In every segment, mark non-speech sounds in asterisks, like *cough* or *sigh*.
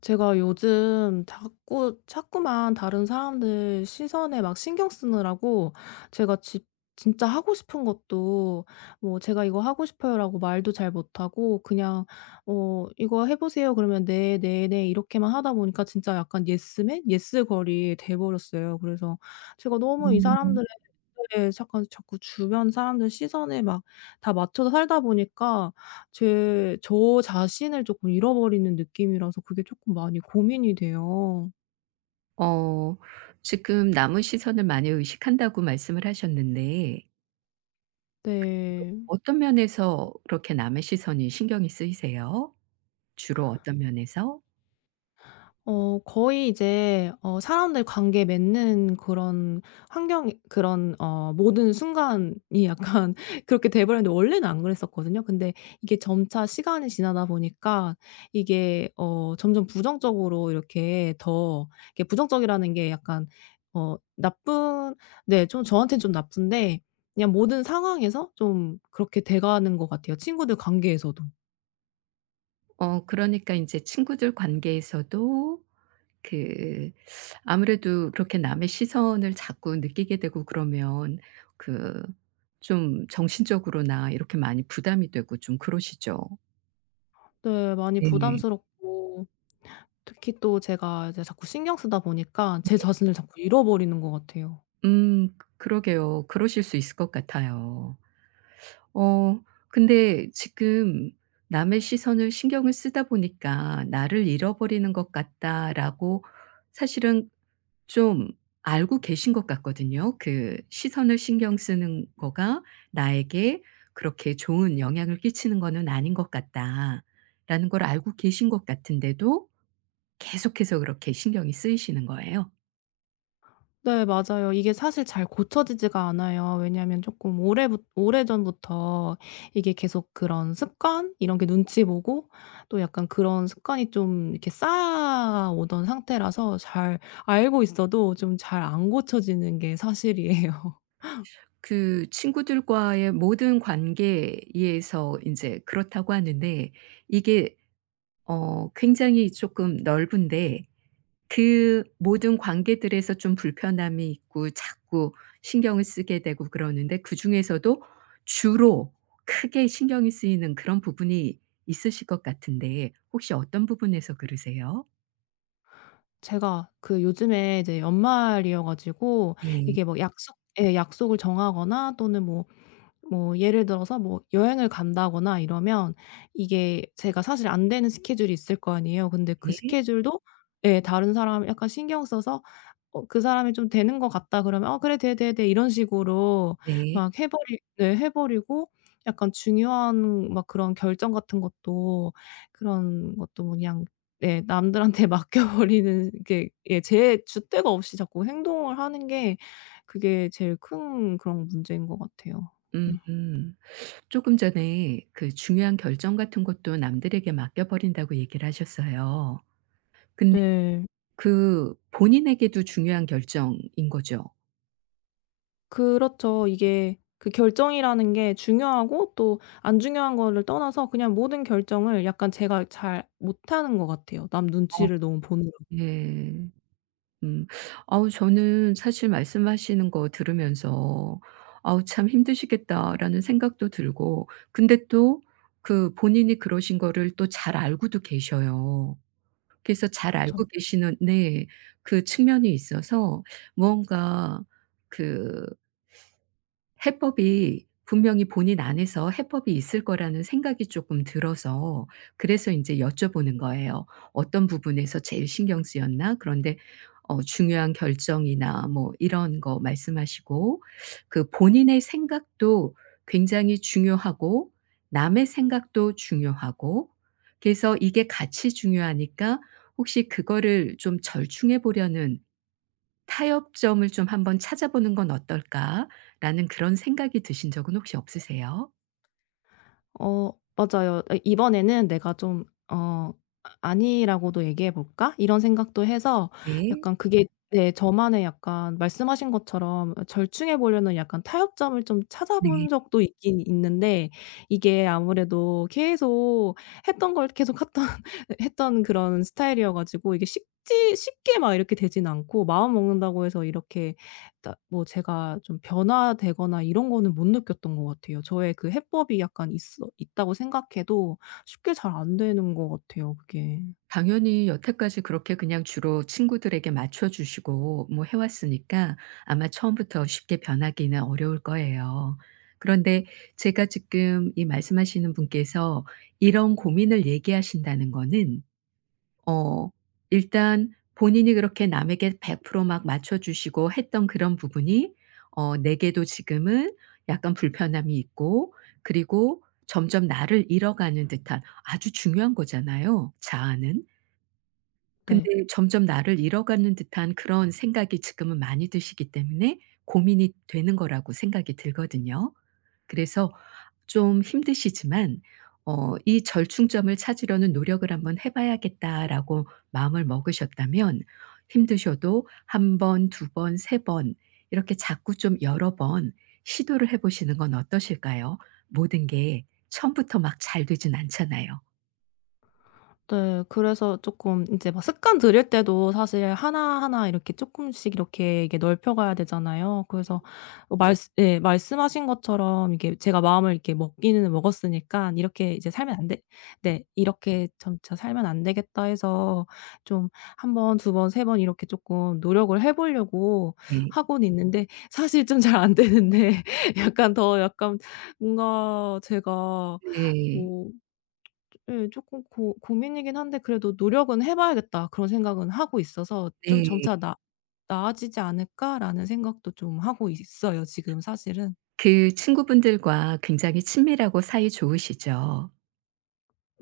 제가 요즘 자꾸 자꾸만 다른 사람들 시선에 막 신경 쓰느라고 제가 지 진짜 하고 싶은 것도 뭐 "제가 이거 하고 싶어요."라고 말도 잘 못하고 그냥 "이거 해 보세요." 그러면 "네, 네, 네." 이렇게만 하다 보니까 진짜 약간 예스맨, 예스걸이 돼 버렸어요. 그래서 제가 너무 이 음. 사람들의. 네. 약 자꾸 주변 사람들 시선에 막 다 맞춰서 살다 보니까 제 저 자신을 쪼끔 잃어버리는 느낌이라서 그게 쪼끔 많이 고민이 돼요. 어 지금 남의 시선을 많이 의식한다고 말씀을 하셨는데 네. 어떤 면에서 그렇게 남의 시선이 신경이 쓰이세요? 주로 어떤 면에서? 거의 이제 사람들 관계 맺는 그런 환경, 그런 모든 순간이 약간 *laughs* 그렇게 돼 버렸는데, 원래는 안 그랬었거든요. 근데 이게 점차 시간이 지나다 보니까 이게 점점 부정적으로 이렇게 더, 이게 부정적이라는 게 약간 나쁜, 네, 좀 저한테는 좀 나쁜데, 그냥 모든 상황에서 좀 그렇게 돼 가는 것 같아요, 친구들 관계에서도. 그러니까 이제 친구들 관계에서도 그 아무래도 그렇게 남의 시선을 자꾸 느끼게 되고 그러면 그 좀 정신적으로나 이렇게 많이 부담이 되고 좀 그러시죠? 네, 많이 네. 부담스럽고, 특히 또 제가 이제 자꾸 신경 쓰다 보니까 제 자신을 자꾸, 네, 잃어버리는 것 같아요. 그러게요. 그러실 수 있을 것 같아요. 어 근데 지금 '남의 시선을 신경을 쓰다 보니까 나를 잃어버리는 것 같다.'라고 사실은 좀 알고 계신 것 같거든요. 그 시선을 신경 쓰는 거가 '나에게 그렇게 좋은 영향을 끼치는 거는 아닌 것 같다.'라는 걸 알고 계신 것 같은데도 계속해서 그렇게 신경이 쓰이시는 거예요. 네, 맞아요. 이게 사실 잘 고쳐지지가 않아요. 왜냐하면 조금 오래부 오래전부터 이게 계속 그런 습관, 이런 게 눈치 보고, 또 약간 그런 습관이 좀 이렇게 쌓아오던 상태라서 잘 알고 있어도 좀 잘 안 고쳐지는 게 사실이에요. *laughs* 그 친구들과의 모든 관계에서 이제 그렇다고 하는데 이게 굉장히 조금 넓은데 그 모든 관계들에서 좀 불편함이 있고 자꾸 신경을 쓰게 되고 그러는데 그중에서도 주로 크게 신경이 쓰이는 그런 부분이 있으실 것 같은데 혹시 어떤 부분에서 그러세요? 제가 그 요즘에 이제 연말이어 가지고 네. 이게 뭐 약속을 정하거나, 또는 뭐 예를 들어서 뭐 여행을 간다거나 이러면, 이게 제가 사실 안 되는 스케줄이 있을 거 아니에요. 근데 그 네. 스케줄도, 예, 다른 사람 약간 신경 써서 그 사람이 좀 되는 것 같다 그러면 "어 그래. 돼, 돼, 돼." 이런 식으로 네. 막 해 버리고, 약간 중요한 막 그런 결정 같은 것도, 그런 것도 뭐 그냥, 예, 남들한테 *laughs* 맡겨 버리는 게, 예, 제 주대가 없이 자꾸 행동을 하는 게, 그게 제일 큰 그런 문제인 것 같아요. 음. 음음. 쪼 전에 그 중요한 결정 같은 것도 남들에게 맡겨 버린다고 얘기를 하셨어요. 근데 네. 그 본인에게도 중요한 결정인 거죠? 그렇죠. 이게 그 결정이라는 게 중요하고 또 안 중요한 거를 떠나서 그냥 모든 결정을 약간 제가 잘 못하는 것 같아요, 남 눈치를 너무 보느라. 네. 음. 아우 저는 사실 말씀하시는 거 들으면서 '아우 참 힘드시겠다.'라는 생각도 들고 근데 또 그 본인이 그러신 거를 또 잘 알고도 계셔요. 그래서 잘 알고 계시는 네. 그 측면이 있어서 무언가 그 해법이 분명히 본인 안에서 해법이 있을 거라는 생각이 쪼끔 들어서 그래서 인제 여쭤보는 거예요. "어떤 부분에서 제일 신경 쓰였나?" 그런데 중요한 결정이나 뭐 이런 거 말씀하시고 그 본인의 생각도 굉장히 중요하고 남의 생각도 중요하고 그래서 이게 같이 중요하니까 혹시 그거를 좀 절충해 보려는 타협점을 좀 한번 찾아보는 건 어떨까.'라는 그런 생각이 드신 적은 혹시 없으세요? 어 맞아요. 이번에는 '내가 좀 어 아니라고도 얘기해 볼까?' 이런 생각도 해서, 네. 약간 그게, 네, 저만의 약간, 말씀하신 것처럼 절충해 보려는 약간 타협점을 좀 찾아본 네. 적도 있긴 있는데, 이게 아무래도 계속 했던 걸 계속 했던 *laughs* 했던 그런 스타일이어 가지고, 이게 쉽지 쉽게 막 이렇게 되진 않고, 마음 먹는다고 해서 이렇게 따 뭐 제가 좀 변화되거나 이런 거는 못 느꼈던 것 같아요. 저의 그 해법이 약간 있어 있다고 생각해도 쉽게 잘 안 되는 것 같아요, 그게. 당연히 여태까지 그렇게 그냥 주로 친구들에게 맞춰 주시고 뭐 해 왔으니까 아마 처음부터 쉽게 변하기는 어려울 거예요. 그런데 제가 지금 이 말씀하시는 분께서 이런 고민을 얘기하신다는 거는 어 일단 본인이 그렇게 남에게 100% 막 맞춰 주시고 했던 그런 부분이 내게도 지금은 약간 불편함이 있고 그리고 점점 나를 잃어가는 듯한 아주 중요한 거잖아요, 자아는. 근데 네. 점점 나를 잃어가는 듯한 그런 생각이 지금은 많이 드시기 때문에 고민이 되는 거라고 생각이 들거든요. 그래서 좀 힘드시지만 이 절충점을 찾으려는 노력을 한번 해 봐야겠다라고 마음을 먹으셨다면 힘드셔도 한 번, 두 번, 세 번 이렇게 자꾸 좀 여러 번 시도를 해 보시는 건 어떠실까요? 모든 게 처음부터 막 잘 되진 않잖아요. 네. 그래서 쪼끔 인제 막 습관 들일 때도 사실 하나하나 이렇게 쪼끔씩 이렇게 이게 넓혀 가야 되잖아요. 그래서 어 말쓰 예 말씀하신 것처럼 이게 제가 마음을 이렇게 먹기는 먹었으니깐, '이렇게 이제 살면 안 돼 네 이렇게 점차 살면 안 되겠다.' 해서 좀 한 번, 두 번, 세 번 이렇게 쪼끔 노력을 해 보려고 예. 하고는 있는데, 사실 좀 잘 안 되는데 *laughs* 약간 더 약간 뭔가 제가 네. 네. 뭐, 예, 쪼끔 고 고민이긴 한데 그래도 '노력은 해 봐야겠다.' 그런 생각은 하고 있어서, 좀 네. '점차 나 나아지지 않을까?'라는 생각도 좀 하고 있어요, 지금 사실은. 그 친구분들과 굉장히 친밀하고 사이 좋으시죠?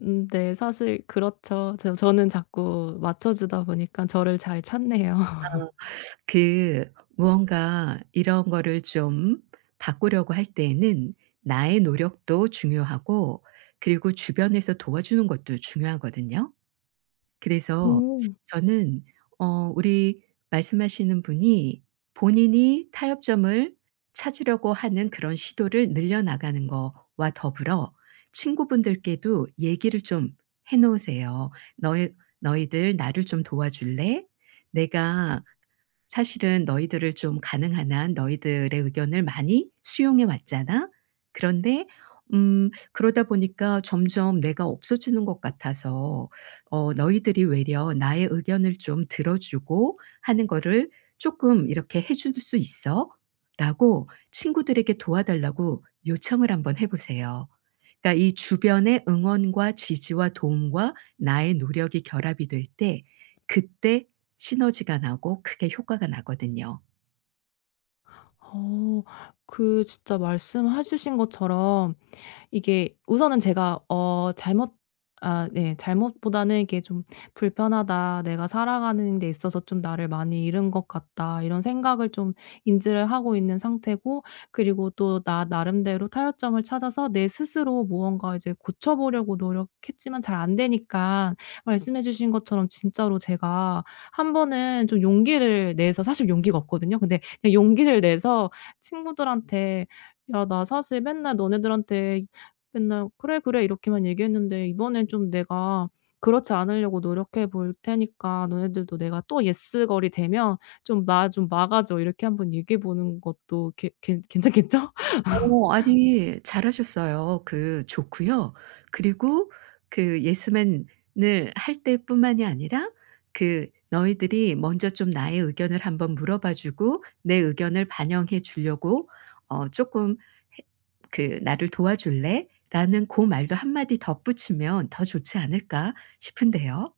음, 네. 사실 그렇죠. 저는 자꾸 맞춰 주다 보니까 저를 잘 찾네요. 그 무언가 이런 거를 좀 바꾸려고 할 때에는 나의 노력도 중요하고 그리고 주변에서 도와주는 것도 중요하거든요. 그래서 오. 저는 우리 말씀하시는 분이 본인이 타협점을 찾으려고 하는 그런 시도를 늘려나가는 거와 더불어 친구분들께도 얘기를 좀 해 놓으세요. 너희들 나를 좀 도와줄래? 내가 사실은 너희들을 좀 가능한 한 너희들의 의견을 많이 수용해 왔잖아. 그런데 그러다 보니까 점점 내가 없어지는 것 같아서 너희들이 외려 나의 의견을 좀 들어 주고 하는 거를 조금 이렇게 해줄 수 있어?" 라고 친구들에게 도와달라고 요청을 한번 해 보세요. 그러니까 이 주변의 응원과 지지와 도움과 나의 노력이 결합이 될 때 그때 시너지가 나고 크게 효과가 나거든요. 어. 그 진짜 말씀해 주신 것처럼 이게 우선은 제가 어 잘못 아 네 잘못보다는 이게 좀 '불편하다. 내가 살아가는 데 있어서 좀 나를 많이 잃은 것 같다.' 이런 생각을 좀 인지를 하고 있는 상태고, 그리고 또 나 나름대로 타협점을 찾아서 내 스스로 무언가 이제 고쳐 보려고 노력했지만 잘 안 되니까, 말씀해 주신 것처럼 진짜로 제가 한 번은 좀 용기를 내서, 사실 용기가 없거든요. 근데 그냥 용기를 내서 친구들한테 "야, 나 사실 맨날 너네들한테 맨날 '그래, 그래.' 이렇게만 얘기했는데 이번엔 좀 내가 그렇지 않으려고 노력해 볼 테니까, 너네들도 내가 또 예스걸이 되면 좀 나 좀 막아줘." 이렇게 한번 얘기해 보는 것도 괜 괜 괜찮겠죠? *laughs* 어. 아니 잘하셨어요. 그 좋고요. 그리고 그 예스맨을 할 때뿐만이 아니라 그 너희들이 먼저 좀 나의 의견을 한번 물어봐 주고 내 의견을 반영해 주려고 "쪼끔 그 나를 도와줄래?" 라는 고 말도 한 마디 덧붙이면 더 좋지 않을까 싶은데요.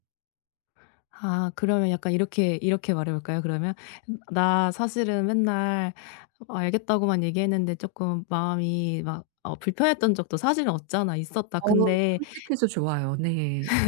아, 그러면 약간 이렇게 말해 볼까요, 그러면? "나 사실은 맨날 알겠다고만 얘기했는데 쪼끔 마음이 막 불편했던 적도 사실은 없잖아. 있었다. 어 근데." 솔직해서 좋아요. 네.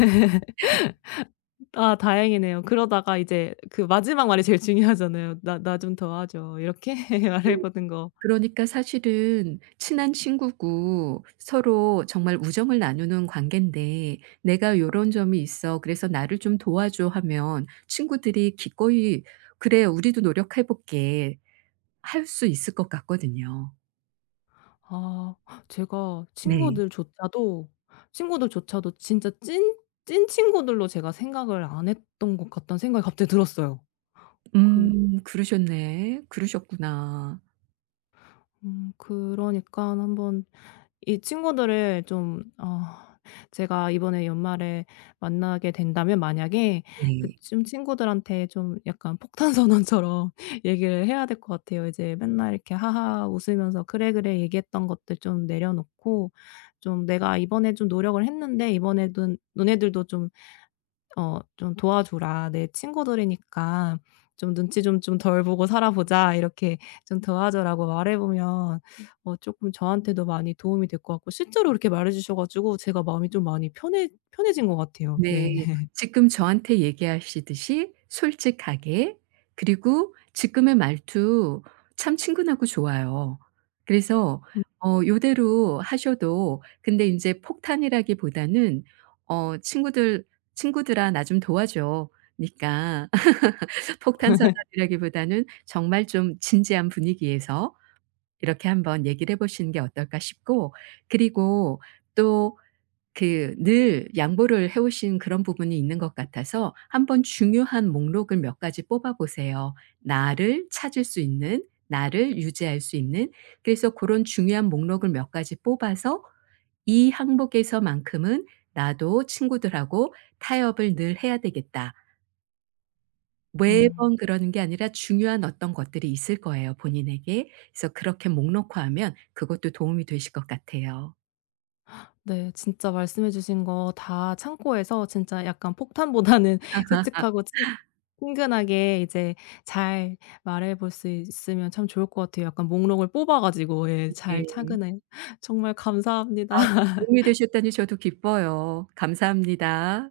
아, 다행이네요. 그러다가 이제 그 마지막 말이 제일 중요하잖아요. "나 나 좀 도와줘." 이렇게 *laughs* 말해 네. 보는 거. 그러니까 사실은 친한 친구고 서로 정말 우정을 나누는 관계인데 "내가 요런 점이 있어. 그래서 나를 좀 도와줘." 하면 친구들이 기꺼이 "그래. 우리도 노력해 볼게." 할 수 있을 것 같거든요. 아, 제가 네. 친구들조차도 진짜 찐 친구들로 제가 생각을 안 했던 것 같다는 생각이 갑자기 들었어요. 그 음. 그러셨네. 그러셨구나. 그러니까 한번 이 친구들을 좀, 제가 이번에 연말에 만나게 된다면, 만약에 그 네. 쯤 친구들한테 좀 약간 폭탄 선언처럼 *laughs* 얘기를 해야 될 것 같아요. 이제 맨날 이렇게 하하 웃으면서 "그래, 그래." 얘기했던 것들 좀 내려놓고, 좀 "내가 이번에 좀 노력을 했는데, 이번에도 너네들도 좀 좀 도와줘라. 내 친구들이니까 좀 눈치 좀 덜 보고 살아보자. 이렇게 좀 도와줘."라고 말해보면 조금 저한테도 많이 도움이 될 것 같고, 실제로 이렇게 말해 주셔 가지고 제가 마음이 좀 많이 편해진 것 같아요. 네. 네. 지금 저한테 얘기하시듯이 솔직하게 그리고 지금의 말투 참 친근하고 좋아요. 그래서 요대로 하셔도 근데 인제 폭탄이라기보다는 어 "친구들 친구들아 나 좀 도와줘." 니까 *laughs* 폭탄 *laughs* 선언이라기보다는 정말 좀 진지한 분위기에서 이렇게 한번 얘기를 해 보시는 게 어떨까 싶고 그리고 또 그 늘 양보를 해 오신 그런 부분이 있는 것 같아서 한번 중요한 목록을 몇 가지 뽑아 보세요. 나를 찾을 수 있는, 나를 유지할 수 있는 그래서 그런 중요한 목록을 몇 가지 뽑아서 이 항목에서만큼은 '나도 친구들하고 타협을 늘 해야 되겠다.' 음. 매번 그러는 게 아니라 중요한 어떤 것들이 있을 거예요, 본인에게. 그래서 그렇게 목록화하면 그것도 도움이 되실 것 같아요. 네. 진짜 말씀해 주신 거 다 참고해서 진짜 약간 폭탄보다는 *laughs* 솔직하고 *laughs* 친 친근하게 이제 잘 말해 볼 수 있으면 참 좋을 것 같아요. 약간 목록을 뽑아 가지고, 예, 잘 차 네. 근해 *laughs* 정말 감사합니다. 도움이 되셨다니 저도 기뻐요. 감사합니다.